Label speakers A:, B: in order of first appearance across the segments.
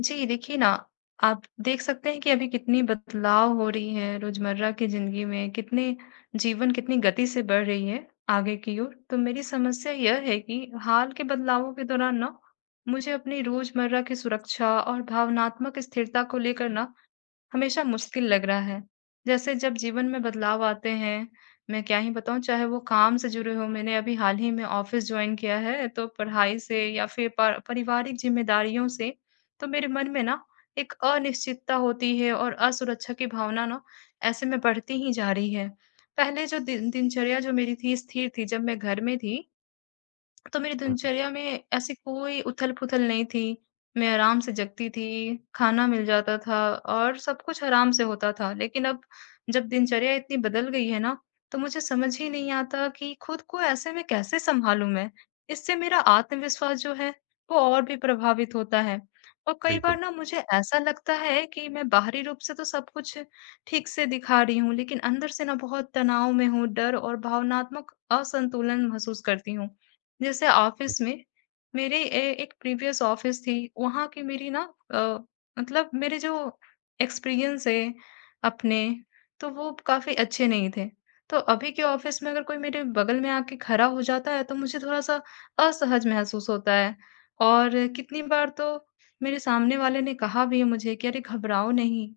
A: जी, देखिए ना, आप देख सकते हैं कि अभी कितनी बदलाव हो रही है रोज़मर्रा की ज़िंदगी में, कितने जीवन कितनी गति से बढ़ रही है आगे की ओर। तो मेरी समस्या यह है कि हाल के बदलावों के दौरान ना, मुझे अपनी रोज़मर्रा की सुरक्षा और भावनात्मक स्थिरता को लेकर ना हमेशा मुश्किल लग रहा है। जैसे जब जीवन में बदलाव आते हैं, मैं क्या ही बताऊँ, चाहे वो काम से जुड़े हों, मैंने अभी हाल ही में ऑफ़िस जॉइन किया है, तो पढ़ाई से या फिर पर पारिवारिक ज़िम्मेदारियों से, तो मेरे मन में ना एक अनिश्चितता होती है और असुरक्षा की भावना ना ऐसे में बढ़ती ही जा रही है। पहले जो दिनचर्या जो मेरी थी स्थिर थी, जब मैं घर में थी तो मेरी दिनचर्या में ऐसी कोई उथल-पुथल नहीं थी। मैं आराम से जगती थी, खाना मिल जाता था और सब कुछ आराम से होता था। लेकिन अब जब दिनचर्या इतनी बदल गई है ना, तो मुझे समझ ही नहीं आता कि खुद को ऐसे में कैसे सँभालूँ मैं? इससे मेरा आत्मविश्वास जो है, वो और भी प्रभावित होता है। और कई बार
B: बिल्कुल।
A: ना मुझे ऐसा लगता है कि मैं बाहरी रूप से तो सब कुछ ठीक से दिखा रही हूँ, लेकिन अंदर से ना बहुत तनाव में हूँ, डर और भावनात्मक असंतुलन महसूस करती हूँ। जैसे ऑफिस में मेरी एक प्रीवियस ऑफिस थी, वहाँ की मेरी ना अ, मतलब मेरे जो एक्सपीरियंस है अपने, तो वो काफ़ी अच्छे नहीं थे। तो अभी के ऑफिस में अगर कोई मेरे बगल में आके खड़ा हो जाता है, तो मुझे थोड़ा सा असहज महसूस होता है। और कितनी बार तो मेरे सामने वाले ने कहा भी है मुझे कि अरे घबराओ नहीं।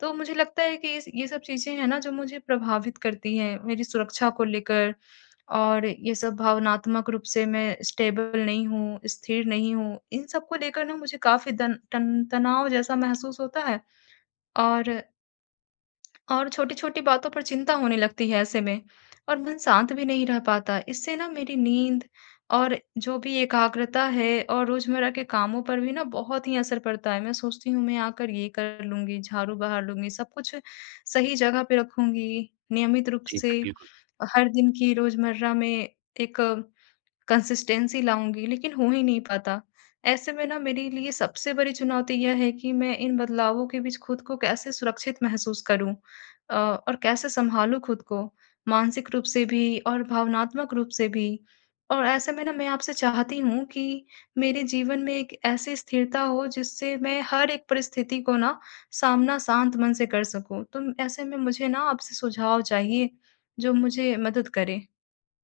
A: तो मुझे लगता है कि ये सब चीज़ें हैं ना जो मुझे प्रभावित करती हैं, मेरी सुरक्षा को लेकर। और ये सब भावनात्मक रूप से मैं स्टेबल नहीं हूँ, स्थिर नहीं हूँ। इन सब को लेकर ना मुझे काफ़ी दन टन तनाव जैसा महसूस होता है और और छोटी-छोटी बातों पर चिंता होने लगती है ऐसे में, और मन शांत भी नहीं रह पाता। इससे ना मेरी नींद और जो भी एकाग्रता है और रोज़मर्रा के कामों पर भी ना बहुत ही असर पड़ता है। मैं सोचती हूँ मैं आकर ये कर लूँगी, झाड़ू बहार लूँगी, सब कुछ सही जगह पे रखूँगी, नियमित रूप
B: जी,
A: से
B: बिल्कुल।
A: हर दिन की रोज़मर्रा में एक कंसिस्टेंसी लाऊँगी, लेकिन हो ही नहीं पाता। ऐसे में ना मेरे लिए सबसे बड़ी चुनौती यह है कि मैं इन बदलावों के बीच खुद को कैसे सुरक्षित महसूस करूँ, और कैसे सँभालूँ खुद को, मानसिक रूप से भी और भावनात्मक रूप से भी। और ऐसे में ना मैं आपसे चाहती हूँ कि मेरे जीवन में एक ऐसी स्थिरता हो जिससे मैं हर एक परिस्थिति को ना सामना शांत मन से कर सकूँ। तो ऐसे में मुझे ना आपसे सुझाव चाहिए जो मुझे मदद करे।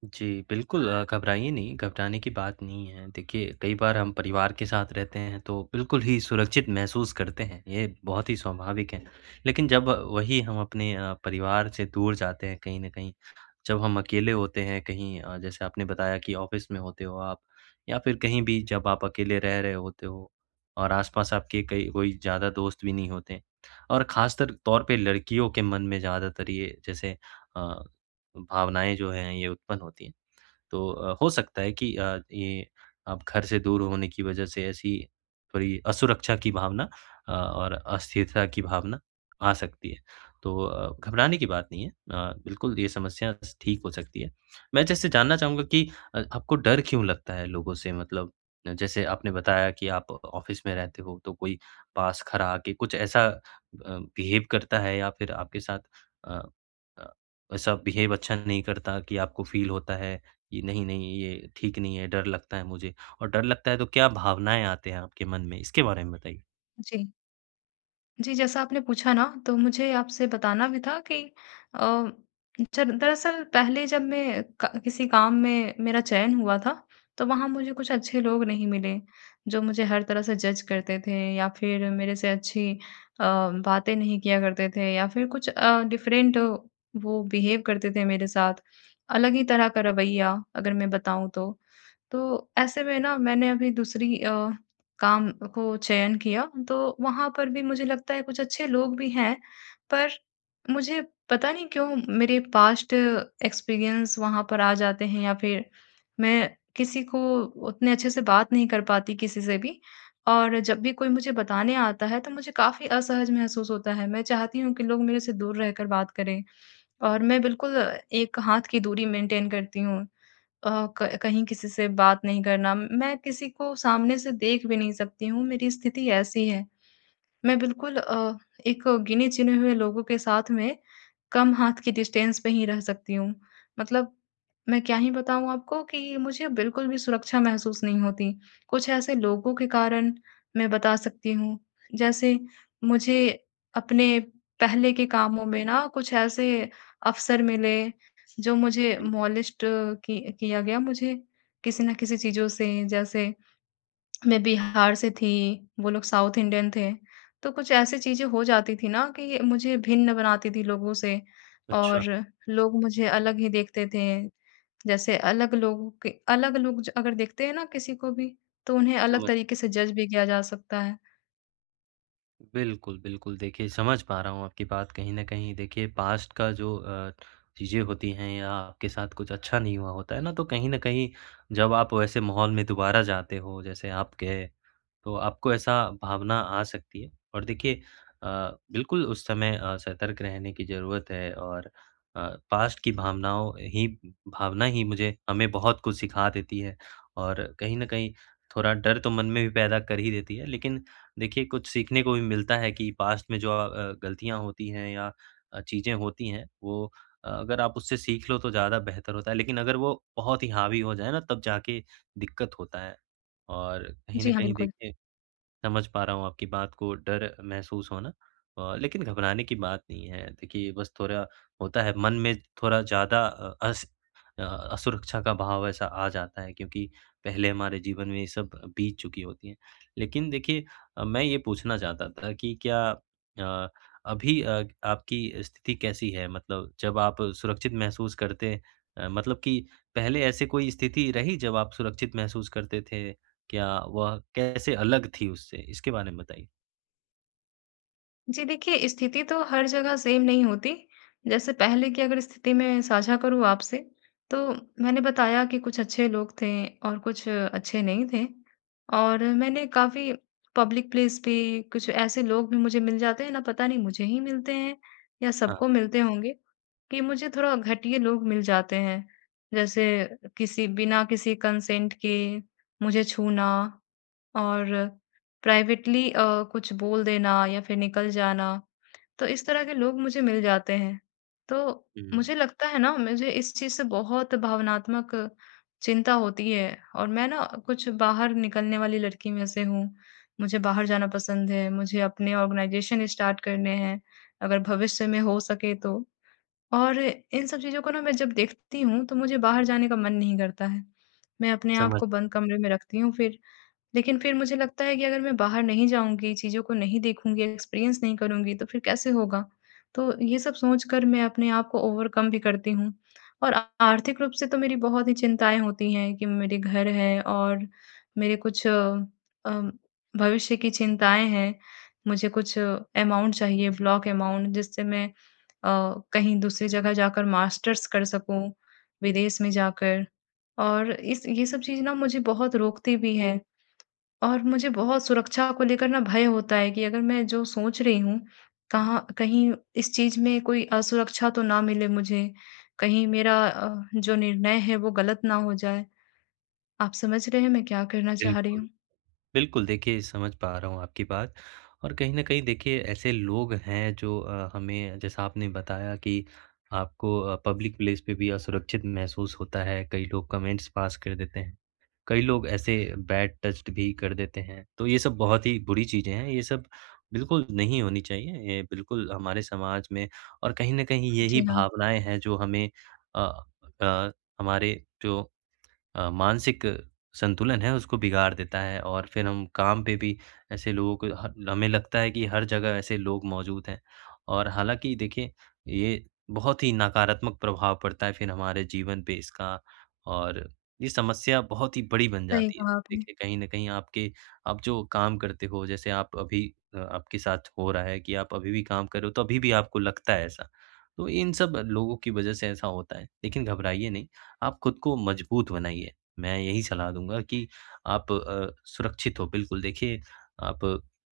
B: जी, बिल्कुल घबराइए नहीं, घबराने की बात नहीं है। देखिए, कई बार हम परिवार के साथ रहते हैं, तो बिल्कुल ही सुरक्षित महसूस करते हैं, ये बहुत ही स्वाभाविक है। लेकिन जब वही हम अपने परिवार से दूर जाते हैं कहीं न कहीं, जब हम अकेले होते हैं कहीं जैसे आपने बताया कि ऑफिस में होते हो आप या फिर कहीं भी जब आप अकेले रह रहे होते हो और आसपास आपके कई कोई ज़्यादा दोस्त भी नहीं होते और ख़ासतर तौर पे लड़कियों के मन में ज़्यादातर ये जैसे अ, भावनाएँ जो हैं ये उत्पन्न होती हैं। तो हो सकता है कि ये आप घर से दूर होने की वजह से ऐसी थोड़ी असुरक्षा की भावना और अस्थिरता की भावना आ सकती है। तो घबराने की बात नहीं है बिल्कुल ये समस्या स ठीक हो सकती है। मैं जैसे जानना चाहूँगा कि आपको डर क्यों लगता है लोगों से? मतलब जैसे आपने बताया कि आप ऑफ़िस में रहते हो तो कोई पास खड़ा आके कुछ ऐसा बिहेव करता है या फिर आपके साथ अ अ, ऐसा बिहेव अच्छा नहीं करता कि आपको फ़ील होता है ये नहीं, नहीं, ये ठीक नहीं है, डर लगता है मुझे। और डर लगता है तो क्या भावनाएँ आते हैं आपके मन में? इसके बारे में बताइए।
A: जी। जी, जैसा आपने पूछा ना, तो मुझे आपसे बताना भी था कि अ, जब दरअसल पहले जब मैं क किसी काम में मेरा चयन हुआ था, तो वहाँ मुझे कुछ अच्छे लोग नहीं मिले, जो मुझे हर तरह से जज करते थे या फिर मेरे से अच्छी अ, बातें नहीं किया करते थे, या फिर कुछ डिफरेंट वो बिहेव करते थे मेरे साथ, अलग ही तरह का रवैया अगर मैं बताऊँ तो। तो ऐसे में ना मैंने अभी दूसरी काम को चयन किया, तो वहाँ पर भी मुझे लगता है कुछ अच्छे लोग भी हैं, पर मुझे पता नहीं क्यों मेरे पास्ट एक्सपीरियंस वहाँ पर आ जाते हैं, या फिर मैं किसी को उतने अच्छे से बात नहीं कर पाती, किसी से भी। और जब भी कोई मुझे बताने आता है, तो मुझे काफ़ी असहज महसूस होता है। मैं चाहती हूँ कि लोग मेरे से दूर रहकर बात करें, और मैं बिल्कुल एक हाथ की दूरी मेंटेन करती हूँ। अ, क कहीं किसी से बात नहीं करना, मैं किसी को सामने से देख भी नहीं सकती हूँ, मेरी स्थिति ऐसी है। मैं बिल्कुल एक गिने चुने हुए लोगों के साथ में कम हाथ की डिस्टेंस पे ही रह सकती हूँ। मतलब मैं क्या ही बताऊँ आपको कि मुझे बिल्कुल भी सुरक्षा महसूस नहीं होती। कुछ ऐसे लोगों के कारण, मैं बता सकती हूँ, जैसे मुझे अपने पहले के कामों में ना कुछ ऐसे अवसर मिले, जो मुझे मॉलेस्ट की किया गया, मुझे किसी न किसी चीज़ों से। जैसे मैं बिहार से थी, वो लोग साउथ इंडियन थे, तो कुछ ऐसी चीज़ें हो जाती थी ना कि मुझे भिन्न बनाती थी लोगों से,
B: अच्छा,
A: और लोग मुझे अलग ही देखते थे। जैसे अलग लोगों के अलग लोग ज अगर देखते हैं ना किसी को भी, तो उन्हें अलग
B: समझ
A: तरीके से जज भी किया जा सकता है।
B: बिल्कुल, बिल्कुल। देखिए, समझ पा रहा हूँ आपकी बात कहीं न कहीं। देखिए, पास्ट का जो चीज़ें होती हैं या आपके साथ कुछ अच्छा नहीं हुआ होता है ना, तो कहीं न कहीं जब आप वैसे माहौल में दोबारा जाते हो, जैसे आपके तो आपको ऐसा भावना आ सकती है और देखिए अ, बिल्कुल उस समय सतर्क रहने की ज़रूरत है और पास्ट की भावना ही मुझे हमें बहुत कुछ सिखा देती है और कहीं न कहीं थोड़ा डर तो मन में भी पैदा कर ही देती है। लेकिन देखिए कुछ सीखने को भी मिलता है कि पास्ट में जो गलतियाँ होती हैं या चीज़ें होती हैं वो अगर आप उससे सीख लो तो ज़्यादा बेहतर होता है। लेकिन अगर वो बहुत ही हावी हो जाए ना तब जाके दिक्कत होता है। और कहीं
A: जी
B: न
A: हाँ,
B: कहीं
A: बिल्कुल।
B: देखिए समझ पा रहा हूँ आपकी बात को, डर महसूस होना लेकिन घबराने की बात नहीं है। देखिए, बस थोड़ा होता है मन में थोड़ा ज़्यादा अ, असुरक्षा का भाव ऐसा आ जाता है क्योंकि पहले हमारे जीवन में ये सब बीत चुकी होती हैं। लेकिन देखिए मैं ये पूछना चाहता था कि क्या अ, अभी आपकी स्थिति कैसी है? मतलब जब आप सुरक्षित महसूस करते मतलब कि पहले ऐसी कोई स्थिति रही जब आप सुरक्षित महसूस करते थे? क्या वह कैसे अलग थी उससे? इसके बारे में बताइए?
A: जी देखिए, स्थिति तो हर जगह सेम नहीं होती। जैसे पहले की अगर स्थिति मैं साझा करूँ आपसे, तो मैंने बताया कि कुछ अच्छे लोग थे और कुछ अच्छे नहीं थे। और मैंने काफ़ी पब्लिक प्लेस पे कुछ ऐसे लोग भी मुझे मिल जाते हैं ना, पता नहीं मुझे ही मिलते हैं या
B: हाँ।
A: सबको मिलते होंगे, कि मुझे थोड़ा घटिया लोग मिल जाते हैं। जैसे किसी बिना किसी कंसेंट के मुझे छूना और प्राइवेटली कुछ बोल देना या फिर निकल जाना, तो इस तरह के लोग मुझे मिल जाते हैं। तो
B: हुँ,
A: मुझे लगता है ना मुझे इस चीज़ से बहुत भावनात्मक चिंता होती है, और मैं ना कुछ बाहर निकलने वाली लड़की में से हूँ। मुझे बाहर जाना पसंद है, मुझे अपने ऑर्गनाइज़ेशन स्टार्ट करने हैं, अगर भविष्य में हो सके तो। और इन सब चीज़ों को ना मैं जब देखती हूँ, तो मुझे बाहर जाने का मन नहीं करता है। मैं अपने आप
B: समझ
A: को बंद कमरे में रखती हूँ फिर। लेकिन फिर मुझे लगता है कि अगर मैं बाहर नहीं जाऊँगी, चीज़ों को नहीं देखूँगी, एक्सपीरियंस नहीं करूँगी, तो फिर कैसे होगा? तो ये सब सोचकर मैं अपने आप को ओवरकम भी करती हूँ। और आ आर्थिक रूप से तो मेरी बहुत ही चिंताएँ होती हैं कि मेरे घर है और मेरे कुछ अम, भविष्य की चिंताएँ हैं। मुझे कुछ अमाउंट चाहिए, ब्लॉक अमाउंट, जिससे मैं कहीं दूसरी जगह जाकर मास्टर्स कर सकूँ, विदेश में जाकर। और इस ये सब चीज़ ना मुझे बहुत रोकती भी है। और मुझे बहुत सुरक्षा को लेकर ना भय होता है कि अगर मैं जो सोच रही हूँ, कहाँ कहीं इस चीज़ में कोई असुरक्षा तो ना मिले मुझे, कहीं मेरा जो निर्णय है वो गलत ना हो जाए। आप समझ रहे हैं मैं क्या करना चाह रही
B: बिल्कुल।
A: हूँ?
B: बिल्कुल, देखिए समझ पा रहा हूँ आपकी बात और कहीं न कहीं देखिए ऐसे लोग हैं जो हमें जैसा आपने बताया कि आपको पब्लिक प्लेस पे भी असुरक्षित महसूस होता है, कई लोग कमेंट्स पास कर देते हैं। कई लोग ऐसे बैड टच्ड भी कर देते हैं, तो ये सब बहुत ही बुरी चीज़ें हैं, ये सब बिल्कुल नहीं होनी चाहिए। ये बिल्कुल हमारे समाज में और कहीं न कहीं यही
A: जी हाँ,
B: भावनाएँ हैं जो हमें अ अ, हमारे जो मानसिक संतुलन है उसको बिगाड़ देता है और फिर हम काम पे भी ऐसे लोगों को ह हमें लगता है कि हर जगह ऐसे लोग मौजूद हैं। और हालाँकि देखिए ये बहुत ही नकारात्मक प्रभाव पड़ता है फिर हमारे जीवन पे इसका और ये समस्या बहुत ही बड़ी बन
A: सही
B: जाती है।
A: कहा आपने।
B: देखिए कहीं न कहीं आपके आप जो काम करते हो जैसे आप अभी आपके साथ हो रहा है कि आप अभी भी काम कर रहे हो तो अभी भी आपको लगता है ऐसा। तो इन सब लोगों की वज़ह से ऐसा होता है, लेकिन घबराइए नहीं। आप खुद को मजबूत बनाइए। मैं यही सलाह दूँगा कि आप सुरक्षित हो बिल्कुल देखिए आप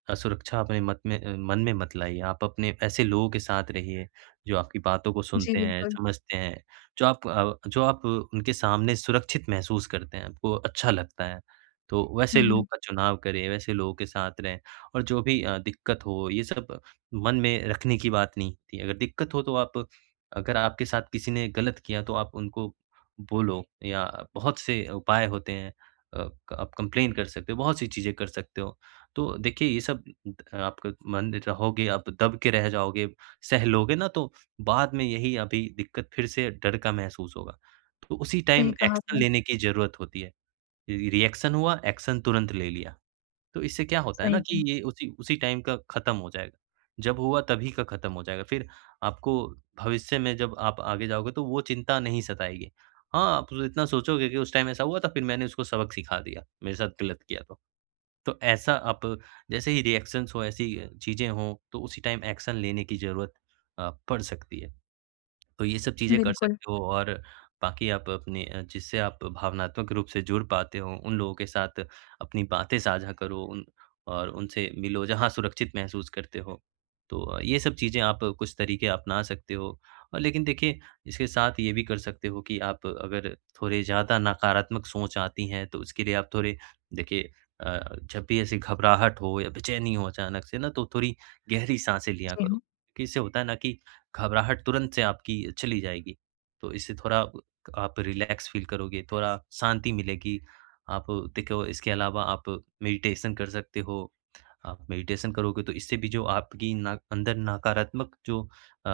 B: असुरक्षा अपने मत में अ, मन में मत लाइए। आप अपने ऐसे लोगों के साथ रहिए जो आपकी बातों को
A: जी
B: सुनते हैं,
A: बिल्कुल।
B: समझते हैं, जो आप उनके सामने सुरक्षित महसूस करते हैं, आपको अच्छा लगता है। तो वैसे
A: हुँ,
B: लोग
A: हुँ।
B: का चुनाव करें, वैसे लोगों के साथ रहें और जो भी दिक्कत हो ये सब मन में रखने की बात नहीं थी। अगर दिक्कत हो तो आप अगर आपके साथ किसी ने गलत किया तो आप उनको बोलो या बहुत से उपाय होते हैं। अ, आप कंप्लेन कर सकते हो, बहुत सी चीज़ें कर सकते हो। तो देखिए ये सब आपका मन रहोगे, आप दब के रह जाओगे, सह लोगे ना तो बाद में यही अभी दिक्कत फिर से डर का महसूस होगा। तो उसी
A: सही
B: टाइम
A: कहा
B: एक्शन
A: आपने,
B: लेने की ज़रूरत होती है। रि रिएक्शन हुआ, एक्शन तुरंत ले लिया। तो इससे क्या होता है
A: सही
B: ना कि
A: कहा।
B: ये उसी उसी टाइम का खत्म हो जाएगा। जब हुआ तभी का खत्म हो जाएगा। फिर आपको भविष्य में जब आप आगे जाओगे तो वो चिंता नहीं सताएगी। हाँ, आप तो इतना सोचोगे कि उस टाइम ऐसा हुआ था फिर मैंने उसको सबक सिखा दिया, मेरे साथ गलत किया तो। तो ऐसा आप जैसे ही रिएक्शंस हो ऐसी चीज़ें हों तो उसी टाइम एक्शन लेने की ज़रूरत पड़ सकती है। तो ये सब चीज़ें कर
A: बिल्कुल,
B: सकते हो और बाकी आप अपने जिससे आप भावनात्मक रूप से जुड़ पाते हो, उन लोगों के साथ अपनी बातें साझा करो उन और उनसे मिलो जहाँ सुरक्षित महसूस करते हो। तो ये सब चीज़ें आप कुछ तरीके अपना सकते हो और लेकिन देखिए, इसके साथ ये भी कर सकते हो कि आप अगर थोड़े ज़्यादा नकारात्मक सोच आती हैं, तो उसके लिए आप थोड़े देखिए अ, जब भी ऐसी घबराहट हो या बेचैनी हो अचानक से ना, तो थोड़ी गहरी साँसें लिया
A: जी
B: करो।
A: हाँ।
B: कि इससे होता है ना कि घबराहट तुरंत से आपकी चली जाएगी। तो इससे थोड़ा आप रिलैक्स फ़ील करोगे, थोड़ा शांति मिलेगी। आप देखो इसके अलावा आप मेडिटेशन कर सकते हो। आप मेडिटेशन करोगे तो इससे भी जो आपकी ना अंदर नकारात्मक जो अ,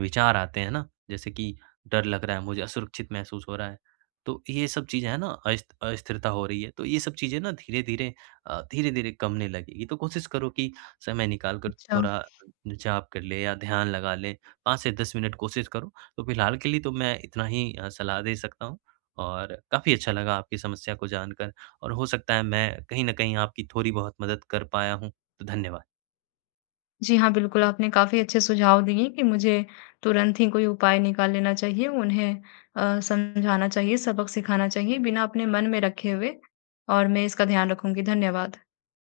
B: विचार आते हैं ना, जैसे कि डर लग रहा है, मुझे असुरक्षित महसूस हो रहा है, तो ये सब चीज़ें हैं ना अस अस्थिरता हो रही है, तो ये सब चीज़ें ना धीरे-धीरे धीरे-धीरे कमने लगेगी। तो कोशिश करो कि समय निकाल कर
A: अच्छा।
B: थोड़ा जाप कर ले या ध्यान लगा ले, 5 से 10 मिनट कोशिश करो। तो फिलहाल के लिए तो मैं इतना ही सलाह दे सकता हूँ और काफ़ी अच्छा लगा आपकी समस्या को जानकर। और हो सकता है मैं कहीं न कहीं आपकी थोड़ी बहुत मदद कर पाया हूँ। तो धन्यवाद।
A: जी हाँ, बिल्कुल, आपने काफ़ी अच्छे सुझाव दिए कि मुझे तुरंत ही कोई उपाय निकाल लेना चाहिए, उन्हें समझाना चाहिए, सबक सिखाना चाहिए, बिना अपने मन में रखे हुए। और मैं इसका ध्यान रखूँगी। धन्यवाद।